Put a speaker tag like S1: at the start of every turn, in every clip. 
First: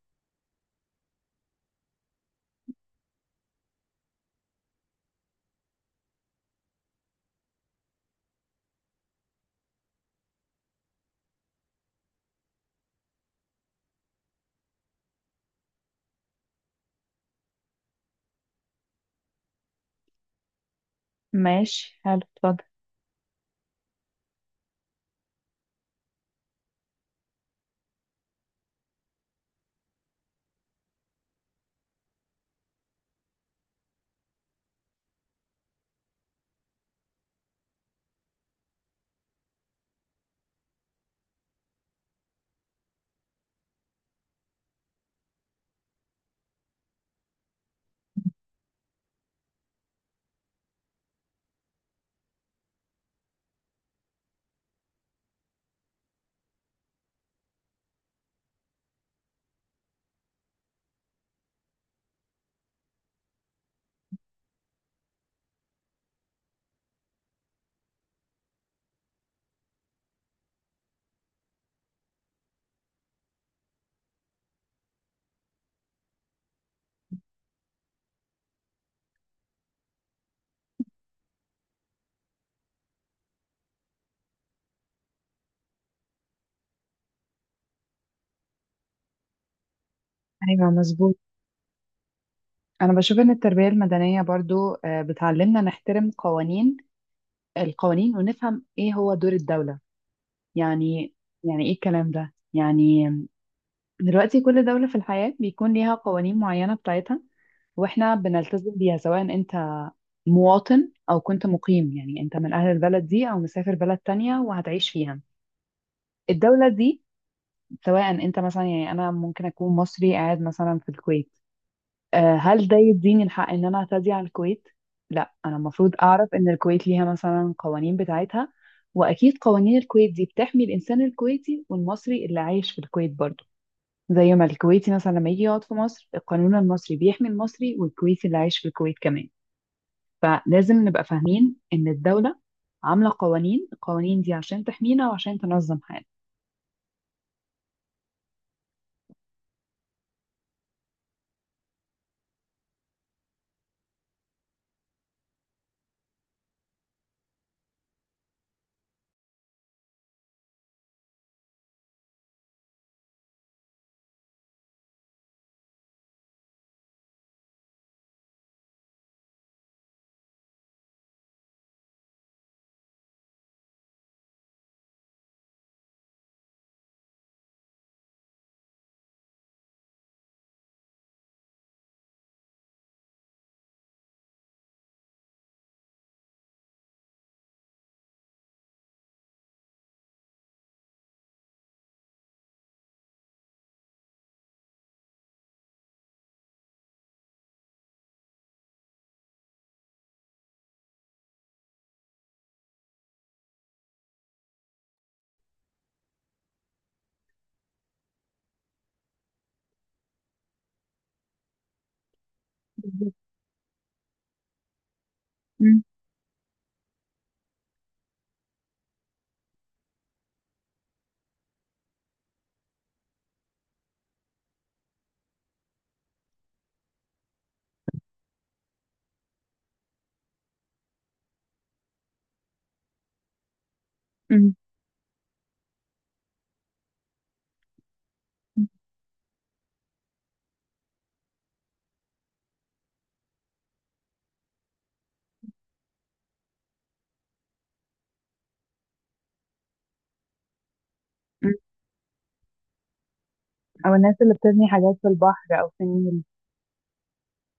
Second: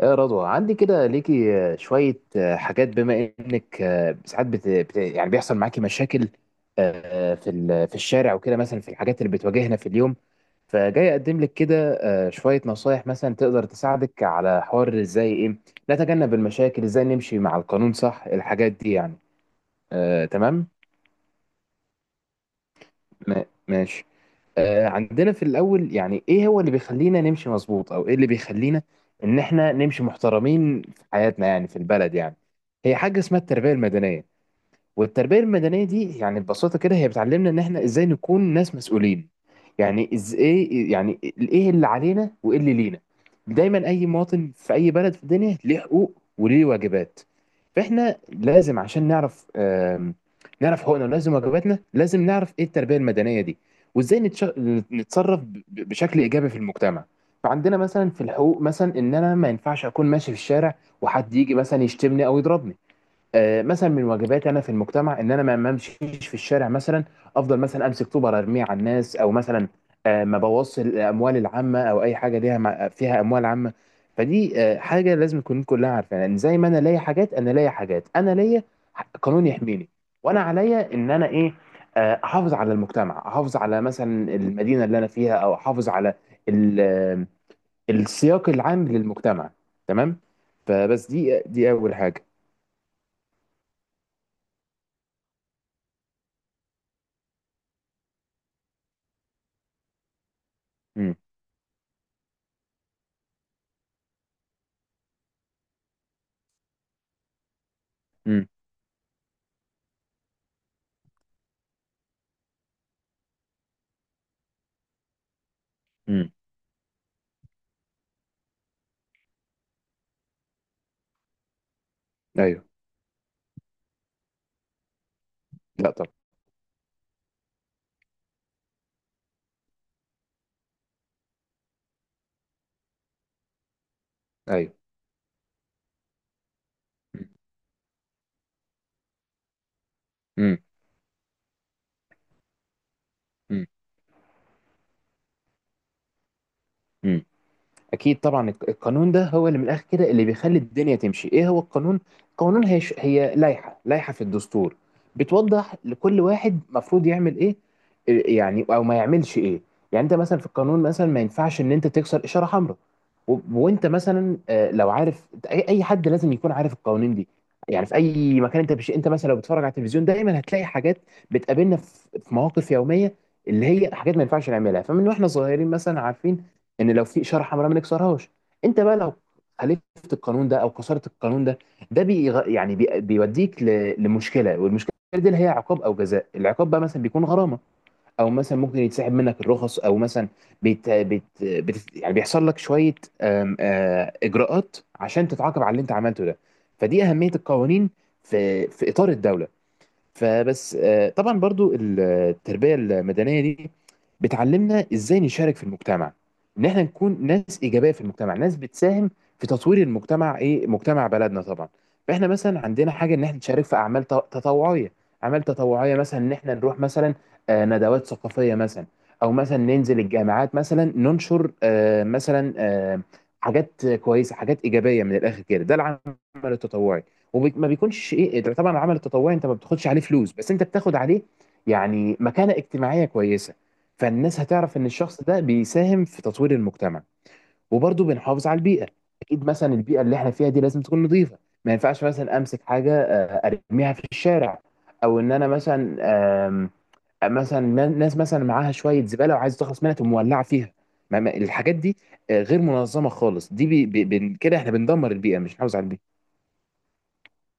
S1: يا رضوى، عندي كده ليكي شوية حاجات، بما إنك ساعات يعني بيحصل معاكي مشاكل في في الشارع وكده، مثلا في الحاجات اللي بتواجهنا في اليوم. فجاي أقدم لك كده شوية نصايح مثلا تقدر تساعدك على حوار، إزاي إيه نتجنب المشاكل، إزاي نمشي مع القانون صح، الحاجات دي يعني. تمام.
S2: ماشي، حلو، اتفضل.
S1: ماشي. عندنا في الأول، يعني إيه هو اللي بيخلينا نمشي مظبوط، أو إيه اللي بيخلينا إن إحنا نمشي محترمين في حياتنا يعني، في البلد يعني. هي حاجة اسمها التربية المدنية، والتربية المدنية دي يعني ببساطة كده هي بتعلمنا ان احنا ازاي نكون ناس مسؤولين، يعني ازاي، يعني ايه اللي علينا وايه اللي لينا. دايما اي مواطن في اي بلد في الدنيا ليه حقوق وليه واجبات. فاحنا لازم عشان نعرف نعرف حقوقنا، ولازم واجباتنا لازم نعرف، ايه التربية المدنية دي وازاي نتصرف بشكل ايجابي في المجتمع. فعندنا مثلا في الحقوق، مثلا ان انا ما ينفعش اكون ماشي في الشارع وحد يجي مثلا يشتمني او يضربني. مثلا من واجباتي انا في المجتمع ان انا ما امشيش في الشارع مثلا، افضل مثلا امسك طوبه ارميه على الناس، او مثلا ما بوظش الاموال العامه، او اي حاجه ليها فيها اموال عامه. فدي حاجه لازم نكون كلها عارفينها، يعني زي ما انا ليا حاجات، انا ليا حاجات، انا ليا قانون يحميني، وانا عليا ان انا ايه، احافظ على المجتمع، احافظ على مثلا المدينه اللي انا فيها، او احافظ على ال- آه، السياق العام للمجتمع. تمام.
S2: ايوه،
S1: فبس
S2: مظبوط.
S1: دي اول حاجه.
S2: انا بشوف ان التربيه المدنيه برضو بتعلمنا نحترم القوانين ونفهم ايه هو دور الدوله يعني.
S1: امم.
S2: يعني ايه الكلام ده يعني؟ دلوقتي كل دوله في الحياه بيكون ليها قوانين معينه بتاعتها، واحنا
S1: امم.
S2: بنلتزم بيها سواء انت مواطن او كنت مقيم، يعني انت من اهل البلد دي او مسافر بلد تانية وهتعيش فيها
S1: إمم.
S2: الدوله دي. سواء انت مثلا، يعني انا ممكن اكون مصري قاعد مثلا في الكويت،
S1: ايوه.
S2: هل ده يديني الحق ان انا اعتدي على الكويت؟ لا، انا
S1: لا،
S2: المفروض
S1: طب.
S2: اعرف ان الكويت ليها مثلا قوانين بتاعتها. واكيد قوانين الكويت دي بتحمي الانسان الكويتي والمصري اللي عايش في الكويت برضه، زي ما
S1: ايوه.
S2: الكويتي مثلا لما يجي يقعد في مصر القانون المصري بيحمي المصري والكويتي اللي عايش في الكويت كمان.
S1: امم.
S2: فلازم نبقى فاهمين ان الدولة عاملة القوانين دي عشان تحمينا وعشان تنظم حياتنا.
S1: امم. اكيد طبعا القانون ده هو اللي من الاخر كده اللي بيخلي الدنيا تمشي. ايه هو القانون؟ القانون هي هي لائحه في الدستور بتوضح لكل واحد مفروض يعمل ايه، إيه يعني، او ما يعملش ايه. يعني انت مثلا في القانون، مثلا ما ينفعش ان انت تكسر اشاره حمراء، وانت مثلا لو عارف، اي أي حد لازم يكون عارف القوانين دي. يعني في اي مكان انت انت مثلا لو بتتفرج على التلفزيون دايما هتلاقي حاجات بتقابلنا في مواقف يوميه، اللي هي حاجات ما ينفعش نعملها. فمن واحنا صغيرين مثلا عارفين ان لو في اشاره حمراء ما نكسرهاش. انت بقى لو خالفت القانون ده او كسرت القانون ده، ده بيوديك لمشكله، والمشكله دي اللي هي عقاب او جزاء. العقاب بقى مثلا بيكون غرامه، او مثلا ممكن يتسحب منك الرخص، او مثلا يعني بيحصل لك شويه اجراءات عشان تتعاقب على اللي انت عملته ده. فدي اهميه القوانين في اطار الدوله. فبس طبعا برضو التربية المدنية دي بتعلمنا ازاي نشارك في المجتمع، ان احنا نكون ناس ايجابية في المجتمع، ناس بتساهم في تطوير المجتمع، ايه، مجتمع بلدنا طبعا. فاحنا مثلا عندنا
S2: بالظبط.
S1: حاجة ان احنا نشارك في اعمال تطوعية. اعمال
S2: مم.
S1: تطوعية مثلا ان احنا نروح مثلا ندوات ثقافية مثلا، او مثلا ننزل الجامعات مثلا، ننشر مثلا حاجات كويسة، حاجات ايجابية، من الاخر كده ده العمل التطوعي. وما بيكونش ايه، إيه، ده طبعا العمل التطوعي انت ما بتاخدش عليه فلوس، بس انت بتاخد عليه يعني مكانة اجتماعية كويسة، فالناس
S2: مم.
S1: هتعرف ان الشخص ده بيساهم في تطوير المجتمع. وبرضه بنحافظ على
S2: مم.
S1: البيئة. اكيد مثلا البيئة اللي احنا فيها دي لازم تكون نظيفة، ما ينفعش مثلا امسك حاجة ارميها في الشارع، او ان انا مثلا آم، مثلا ناس مثلا معاها شوية زبالة وعايز تخلص منها تقوم مولعة فيها.
S2: مم.
S1: الحاجات دي غير منظمة خالص، دي
S2: او الناس اللي
S1: كده
S2: بتبني
S1: احنا
S2: حاجات في
S1: بندمر البيئة مش
S2: البحر او
S1: نحافظ على
S2: في
S1: البيئة.
S2: النيل.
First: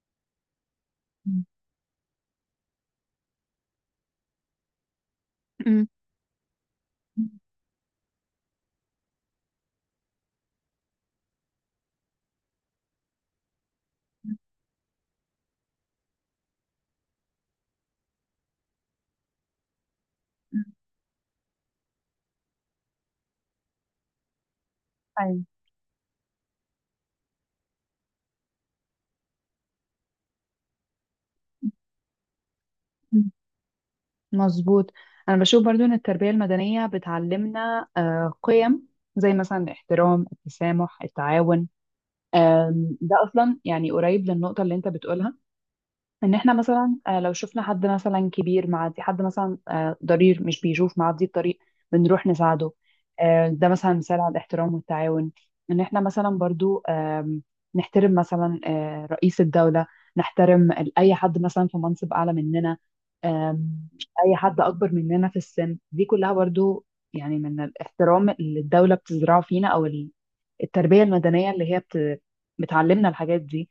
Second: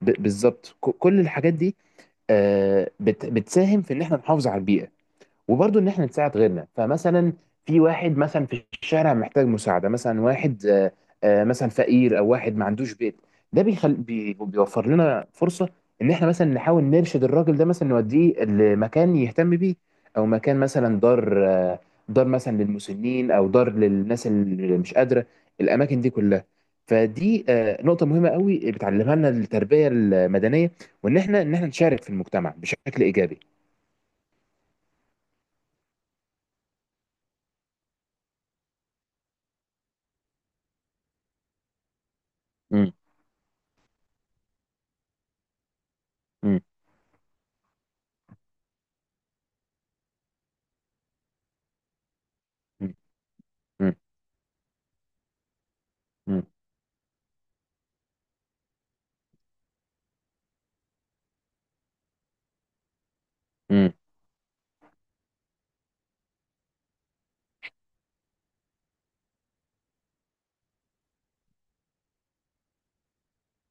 S1: بالظبط، كل
S2: مم.
S1: الحاجات دي بتساهم في ان احنا نحافظ على البيئة. وبرضه
S2: مم.
S1: ان احنا نساعد غيرنا، فمثلا في واحد مثلا في الشارع محتاج مساعده، مثلا واحد مثلا فقير، او واحد ما عندوش بيت. ده بيوفر لنا فرصه ان احنا مثلا نحاول نرشد الراجل ده، مثلا نوديه لمكان يهتم بيه، او مكان
S2: مم.
S1: مثلا دار دار مثلا للمسنين، او دار للناس اللي مش قادره،
S2: أيوة.
S1: الاماكن دي كلها. فدي نقطة مهمة قوي بتعلمها لنا التربية المدنية، وإن إحنا إن إحنا نشارك في المجتمع بشكل
S2: مم.
S1: إيجابي.
S2: مظبوط. انا بشوف برضو ان التربيه المدنيه بتعلمنا قيم زي مثلا الاحترام، التسامح، التعاون.
S1: مم.
S2: ده اصلا يعني قريب للنقطه اللي انت بتقولها. ان احنا
S1: مم.
S2: مثلا لو شفنا حد مثلا كبير معدي، حد مثلا ضرير مش بيشوف معدي الطريق بنروح نساعده. ده مثلا
S1: مم.
S2: مثال على الاحترام والتعاون. ان احنا مثلا
S1: مم.
S2: برضو نحترم مثلا رئيس الدولة، نحترم اي حد مثلا في منصب اعلى مننا. آم،
S1: مم.
S2: اي حد اكبر مننا في السن، دي كلها برضو يعني من الاحترام اللي الدولة بتزرعه فينا، او التربية المدنية اللي هي بتعلمنا الحاجات دي.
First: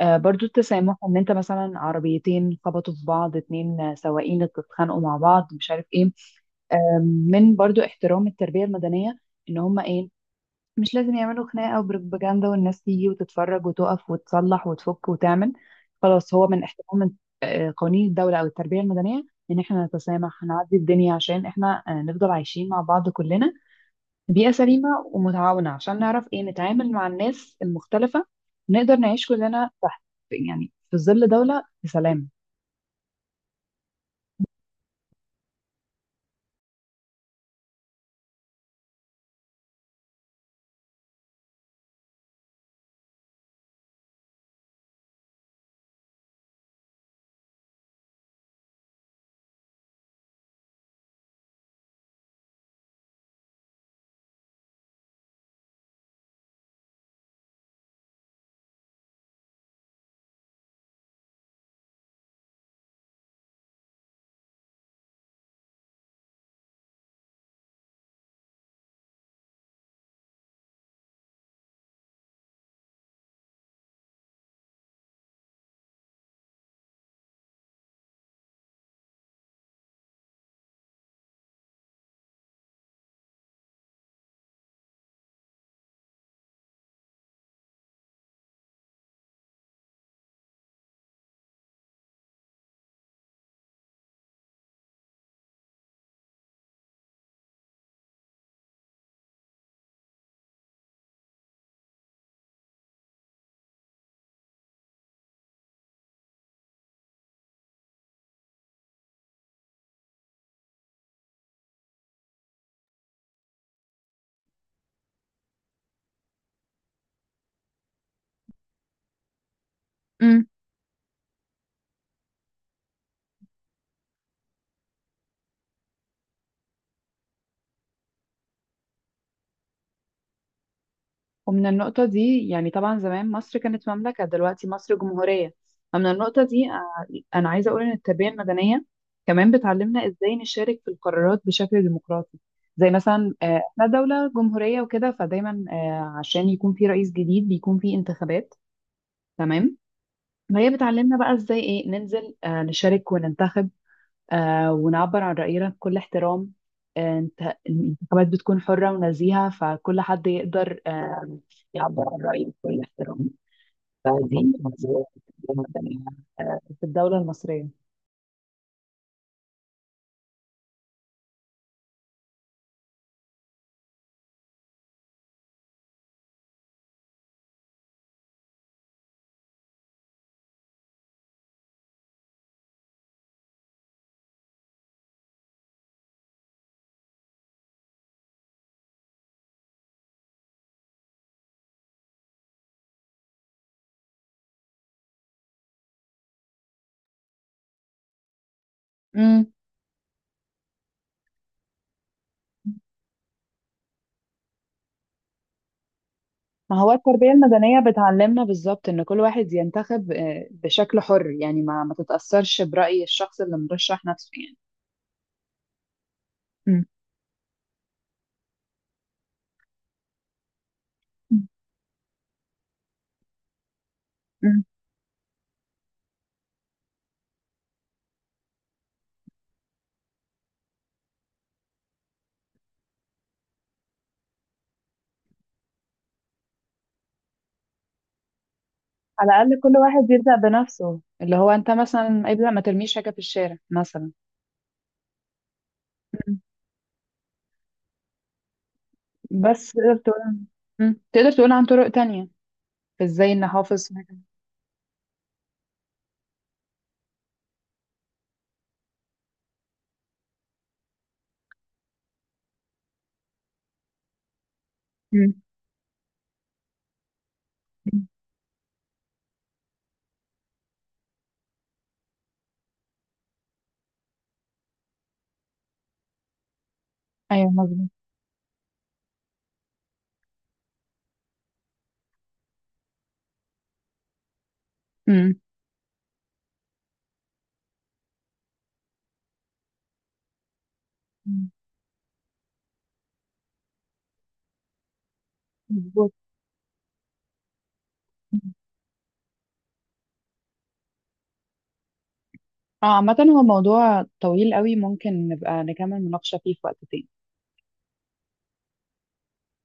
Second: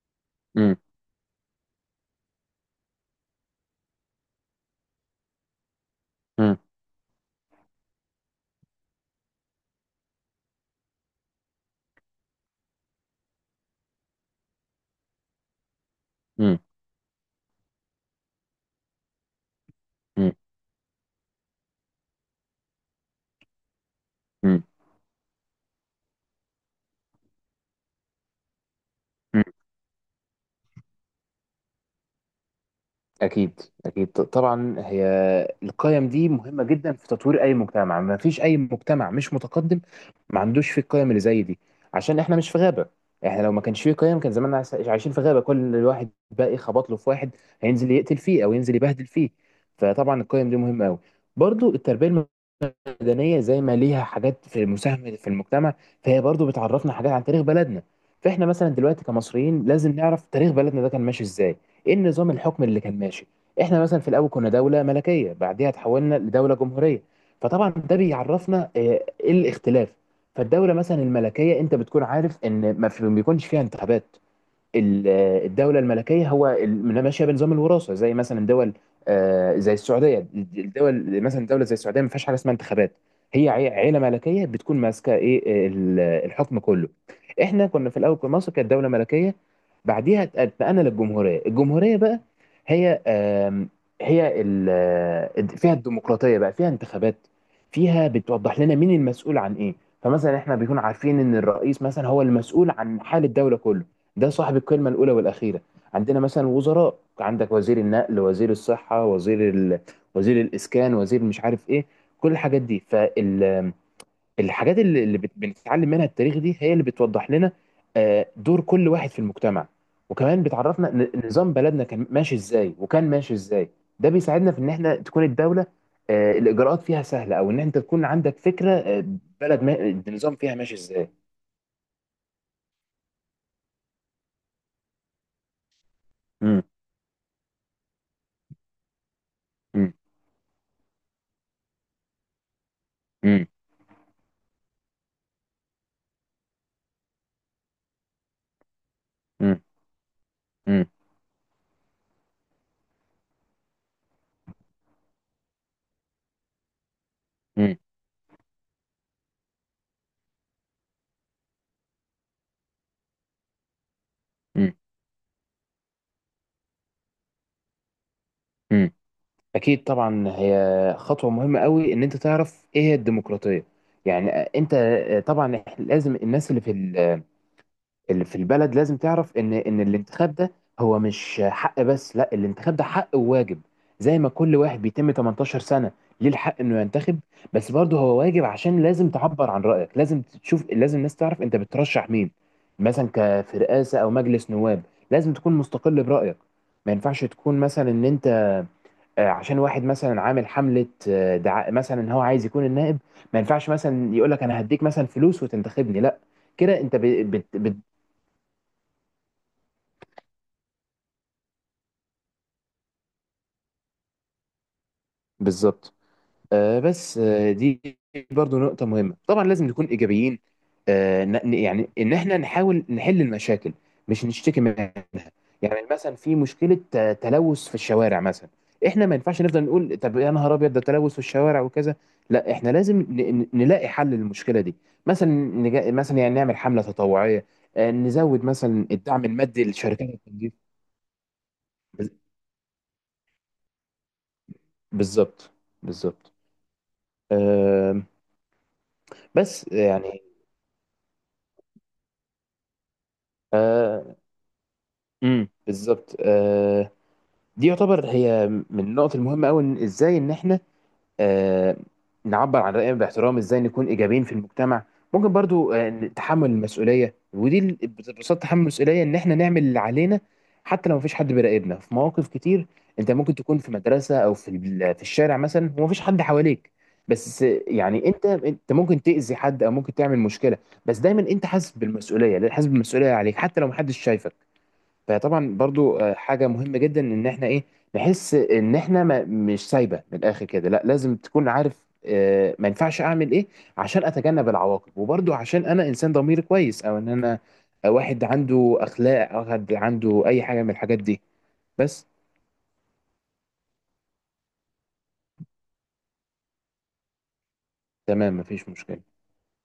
S2: برضو
S1: مم.
S2: التسامح، ان انت مثلا عربيتين خبطوا في بعض، اتنين سواقين اتخانقوا مع بعض مش عارف ايه.
S1: مم.
S2: آم، من برضو احترام التربية المدنية ان هم ايه، مش لازم يعملوا خناقة وبروباجندا والناس تيجي وتتفرج وتقف وتصلح وتفك وتعمل خلاص. هو
S1: مم.
S2: من احترام قوانين الدولة او التربية المدنية ان احنا
S1: مم.
S2: نتسامح. هنعدي الدنيا عشان احنا نفضل عايشين مع بعض كلنا بيئة
S1: مم.
S2: سليمة ومتعاونة، عشان نعرف ايه نتعامل مع الناس المختلفة. نقدر نعيش
S1: مم.
S2: كلنا تحت، يعني في ظل دولة بسلام.
S1: أكيد أكيد، طبعا هي القيم دي مهمة جدا في تطوير أي مجتمع. ما فيش أي مجتمع مش متقدم ما عندوش فيه القيم اللي زي دي. عشان إحنا مش في غابة، إحنا لو ما كانش فيه قيم كان زماننا عايشين في غابة، كل واحد باقي خبط له في واحد هينزل يقتل فيه أو ينزل يبهدل فيه. فطبعا القيم دي مهمة أوي. برضو التربية المدنيه زي ما ليها حاجات في مساهمه في المجتمع، فهي برضو بتعرفنا حاجات عن تاريخ بلدنا. فاحنا مثلا دلوقتي كمصريين لازم نعرف تاريخ بلدنا ده كان ماشي ازاي، ايه النظام الحكم اللي كان ماشي. احنا مثلا في الاول كنا دوله ملكيه، بعديها اتحولنا لدوله جمهوريه. فطبعا ده بيعرفنا ايه الاختلاف. فالدوله مثلا الملكيه انت بتكون عارف ان ما بيكونش فيها انتخابات. ال- الدولة الملكية هو ماشية بنظام الوراثة، زي مثلا دول زي السعودية. الدول مثلا، دولة زي السعودية ما فيهاش حاجة اسمها انتخابات، هي عيلة ملكية بتكون ماسكة ايه، الحكم كله. احنا كنا في الأول في مصر كانت دولة ملكية، بعديها اتنقلنا للجمهورية. الجمهورية بقى هي هي فيها الديمقراطية بقى، فيها انتخابات، فيها بتوضح لنا مين المسؤول عن ايه. فمثلا احنا بيكون عارفين ان الرئيس مثلا هو المسؤول عن حال الدولة كله، ده صاحب الكلمة الأولى والأخيرة. عندنا مثلا وزراء، عندك وزير النقل، وزير الصحة، وزير وزير الإسكان، وزير مش عارف إيه، كل الحاجات دي. فالحاجات اللي بنتعلم منها التاريخ دي هي اللي بتوضح لنا دور كل واحد في المجتمع. وكمان
S2: امم
S1: بتعرفنا نظام بلدنا كان ماشي إزاي وكان ماشي إزاي. ده بيساعدنا في إن إحنا تكون الدولة الإجراءات فيها سهلة، أو إن أنت تكون عندك فكرة بلد ما... النظام فيها ماشي إزاي.
S2: ومن النقطة دي يعني طبعا زمان مصر كانت مملكة، دلوقتي مصر جمهورية. فمن النقطة
S1: مم.
S2: دي أنا عايزة أقول إن التربية المدنية كمان
S1: مم.
S2: بتعلمنا إزاي نشارك في القرارات بشكل ديمقراطي. زي مثلا
S1: مم.
S2: إحنا دولة جمهورية وكده، فدايما عشان يكون في رئيس جديد بيكون في انتخابات.
S1: مم.
S2: تمام. فهي
S1: مم.
S2: بتعلمنا بقى إزاي إيه ننزل نشارك وننتخب، ونعبر عن رأينا بكل احترام. انت الانتخابات بتكون حرة ونزيهة، فكل حد يقدر يعبر عن رأيه بكل احترام. فدي
S1: مم.
S2: نظرية التربية المدنية في الدولة المصرية.
S1: مم. اكيد طبعا هي خطوه مهمه قوي ان انت تعرف ايه هي الديمقراطيه. يعني انت طبعا لازم الناس اللي في اللي في البلد لازم تعرف ان الانتخاب ده هو مش حق بس، لا الانتخاب ده حق وواجب. زي ما كل واحد بيتم 18 سنه ليه الحق انه ينتخب، بس برضه هو واجب. عشان لازم تعبر عن رايك، لازم تشوف، لازم الناس تعرف انت بترشح مين مثلا، في رئاسه او مجلس نواب. لازم تكون مستقل برايك، ما ينفعش تكون مثلا ان انت
S2: مم.
S1: عشان واحد مثلا عامل حمله دعاء مثلا ان هو عايز يكون النائب، ما ينفعش مثلا يقول لك انا هديك مثلا فلوس وتنتخبني، لا.
S2: ما
S1: كده
S2: هو
S1: انت
S2: التربية المدنية بتعلمنا بالظبط إن كل واحد ينتخب بشكل حر، يعني ما تتأثرش برأي الشخص اللي مرشح نفسه يعني.
S1: بالظبط.
S2: مم.
S1: بس دي برضو نقطة مهمة. طبعا لازم نكون إيجابيين يعني إن إحنا نحاول نحل المشاكل مش نشتكي
S2: مم.
S1: منها. يعني مثلا في مشكلة تلوث في الشوارع مثلا، إحنا ما ينفعش نفضل نقول طب يا نهار أبيض ده تلوث في الشوارع وكذا، لا إحنا لازم نلاقي حل للمشكلة دي. مثلا مثلا يعني نعمل حملة تطوعية نزود مثلا الدعم
S2: على الأقل
S1: المادي
S2: كل
S1: لشركات
S2: واحد يبدأ
S1: التنظيف.
S2: بنفسه، اللي هو أنت
S1: بز-
S2: مثلا ابدأ ما ترميش حاجة في الشارع مثلا.
S1: بالظبط، بالظبط، آه، بس
S2: بس تقدر
S1: يعني
S2: تقول. مم. تقدر تقول عن طرق تانية ازاي نحافظ.
S1: آه، امم، بالظبط دي يعتبر هي من النقط المهمه قوي، ان ازاي ان احنا آه، نعبر عن راينا باحترام، ازاي نكون ايجابيين في المجتمع. ممكن
S2: مم.
S1: برضو تحمل المسؤوليه، ودي
S2: مم.
S1: ببساطه تحمل المسؤوليه ان احنا نعمل اللي علينا حتى لو مفيش حد بيراقبنا. في مواقف كتير انت ممكن تكون في مدرسه او في في الشارع مثلا ومفيش حد حواليك، بس
S2: ايوه، مظبوط.
S1: يعني انت ممكن تاذي حد او ممكن تعمل مشكله، بس دايما انت حاسس بالمسؤوليه، حاسس بالمسؤوليه عليك حتى لو محدش شايفك.
S2: مم.
S1: فطبعا برضو حاجة مهمة جدا ان احنا ايه، نحس ان احنا ما مش سايبة من الاخر كده. لا لازم تكون
S2: مم.
S1: عارف ما ينفعش اعمل ايه عشان اتجنب العواقب، وبرضو عشان انا
S2: مظبوط.
S1: انسان ضميري كويس، او ان انا واحد عنده اخلاق، او واحد عنده اي حاجة من الحاجات دي. بس.
S2: اه عامة هو موضوع طويل قوي، ممكن نبقى نكمل مناقشة فيه في وقت تاني.
S1: تمام مفيش مشكلة.